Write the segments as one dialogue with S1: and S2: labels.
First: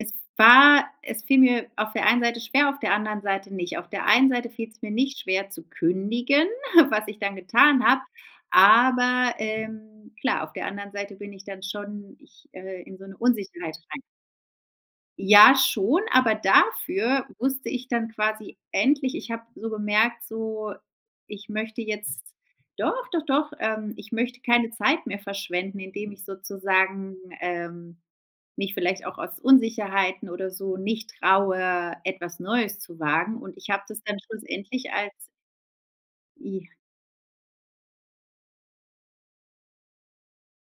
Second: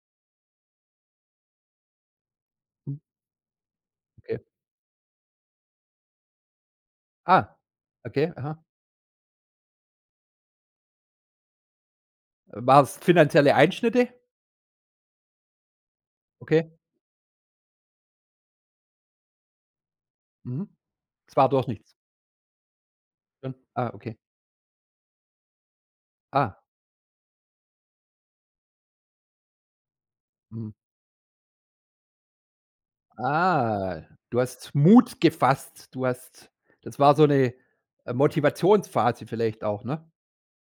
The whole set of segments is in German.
S1: Es war es fiel mir auf der einen Seite schwer, auf der anderen Seite nicht. Auf der einen
S2: Okay.
S1: Seite fiel's mir nicht schwer zu kündigen was ich dann
S2: Ah,
S1: getan habe,
S2: okay. Aha.
S1: aber, ähm klar, auf der anderen Seite bin ich dann schon ich
S2: Äh,
S1: äh,
S2: war's
S1: in so 'ne
S2: finanzielle
S1: Unsicherheit rein.
S2: Einschnitte?
S1: Ja, schon, aber
S2: Okay.
S1: dafür wusste ich dann quasi endlich ich habe so gemerkt,
S2: Mhm.
S1: so,
S2: Es
S1: ich
S2: war doch
S1: möchte
S2: nichts.
S1: jetzt doch, doch, doch.
S2: Schön, ah,
S1: Ähm, ich
S2: okay.
S1: möchte keine Zeit mehr verschwenden, indem ich
S2: Ah.
S1: sozusagen, ähm, mich vielleicht auch aus Unsicherheiten oder
S2: Mhm.
S1: so nicht traue, etwas Neues zu wagen. Und ich hab
S2: Ah,
S1: das dann
S2: du hast
S1: schlussendlich als
S2: Mut gefasst. Du hast
S1: I
S2: das war so 'ne, äh, Motivations-Phase vielleicht auch, ne?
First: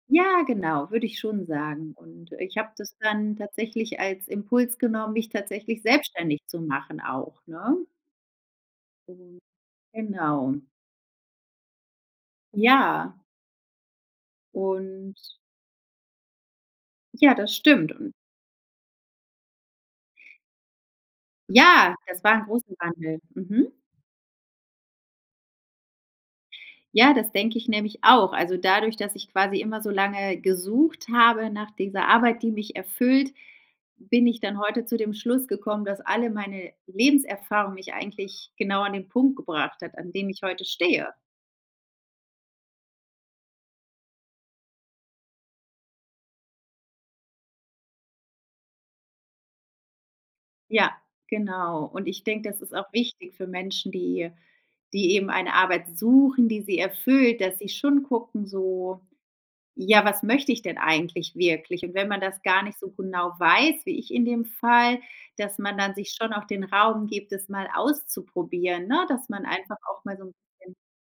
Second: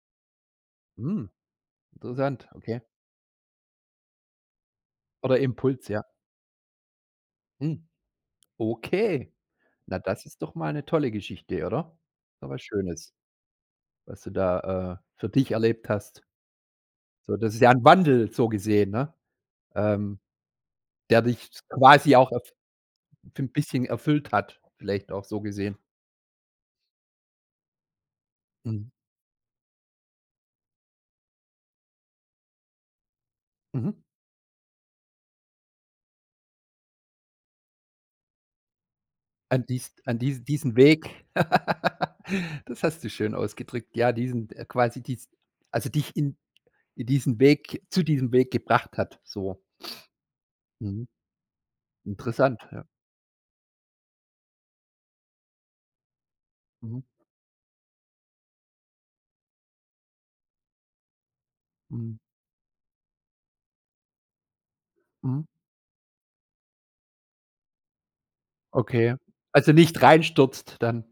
S1: Ja, genau. Würde ich
S2: Mhm,
S1: schon sagen. Und
S2: interessant,
S1: ich habe
S2: okay.
S1: das dann tatsächlich als Impuls genommen, mich
S2: Oder
S1: tatsächlich
S2: Impuls, ja.
S1: selbstständig zu machen auch, ne?
S2: Mhm, okay.
S1: Ähm,
S2: Na, das ist
S1: genau.
S2: doch mal 'ne tolle Geschichte, oder? Ist doch was Schönes,
S1: Ja.
S2: was du da, äh,
S1: Und
S2: für dich erlebt hast.
S1: Ja,
S2: So, das
S1: das
S2: ist ja ein
S1: stimmt, un
S2: Wandel so gesehen, ne? Ähm, der dich s
S1: Ja,
S2: quasi
S1: das
S2: auch
S1: war 'n
S2: erf
S1: großen Wandel. Mhm.
S2: bisschen erfüllt hat, vielleicht auch so gesehen.
S1: Ja, das denke ich nämlich auch. Also
S2: Mhm.
S1: dadurch, dass ich quasi immer so lange gesucht habe nach dieser Arbeit, die mich erfüllt,
S2: Mhm.
S1: bin ich dann heute zu dem Schluss gekommen, dass alle meine Lebenserfahrung mich eigentlich genau an den Punkt
S2: An
S1: gebracht hat,
S2: diest
S1: an
S2: an
S1: dem ich
S2: dies
S1: heute
S2: diesen
S1: stehe.
S2: Weg. Das hast du schön ausgedrückt. Ja, diesen äh, quasi, dies also dich in in diesen Weg zu diesem Weg gebracht hat, so.
S1: Ja,
S2: Mhm,
S1: genau. Und ich denke,
S2: interessant,
S1: das ist auch
S2: ja.
S1: wichtig für Menschen, die die eben eine Arbeit suchen, die sie
S2: Mhm.
S1: erfüllt, dass sie schon gucken so: „Ja, was möchte ich denn eigentlich wirklich?“ Und wenn
S2: Mhm.
S1: man das gar nicht so genau weiß, wie ich in dem Fall,
S2: Mhm.
S1: dass man dann sich schon auch den Raum gibt, es mal auszuprobieren, ne?
S2: Okay,
S1: Dass man
S2: also
S1: einfach
S2: nicht
S1: auch mal so 'n bisschen
S2: reinstürzt dann.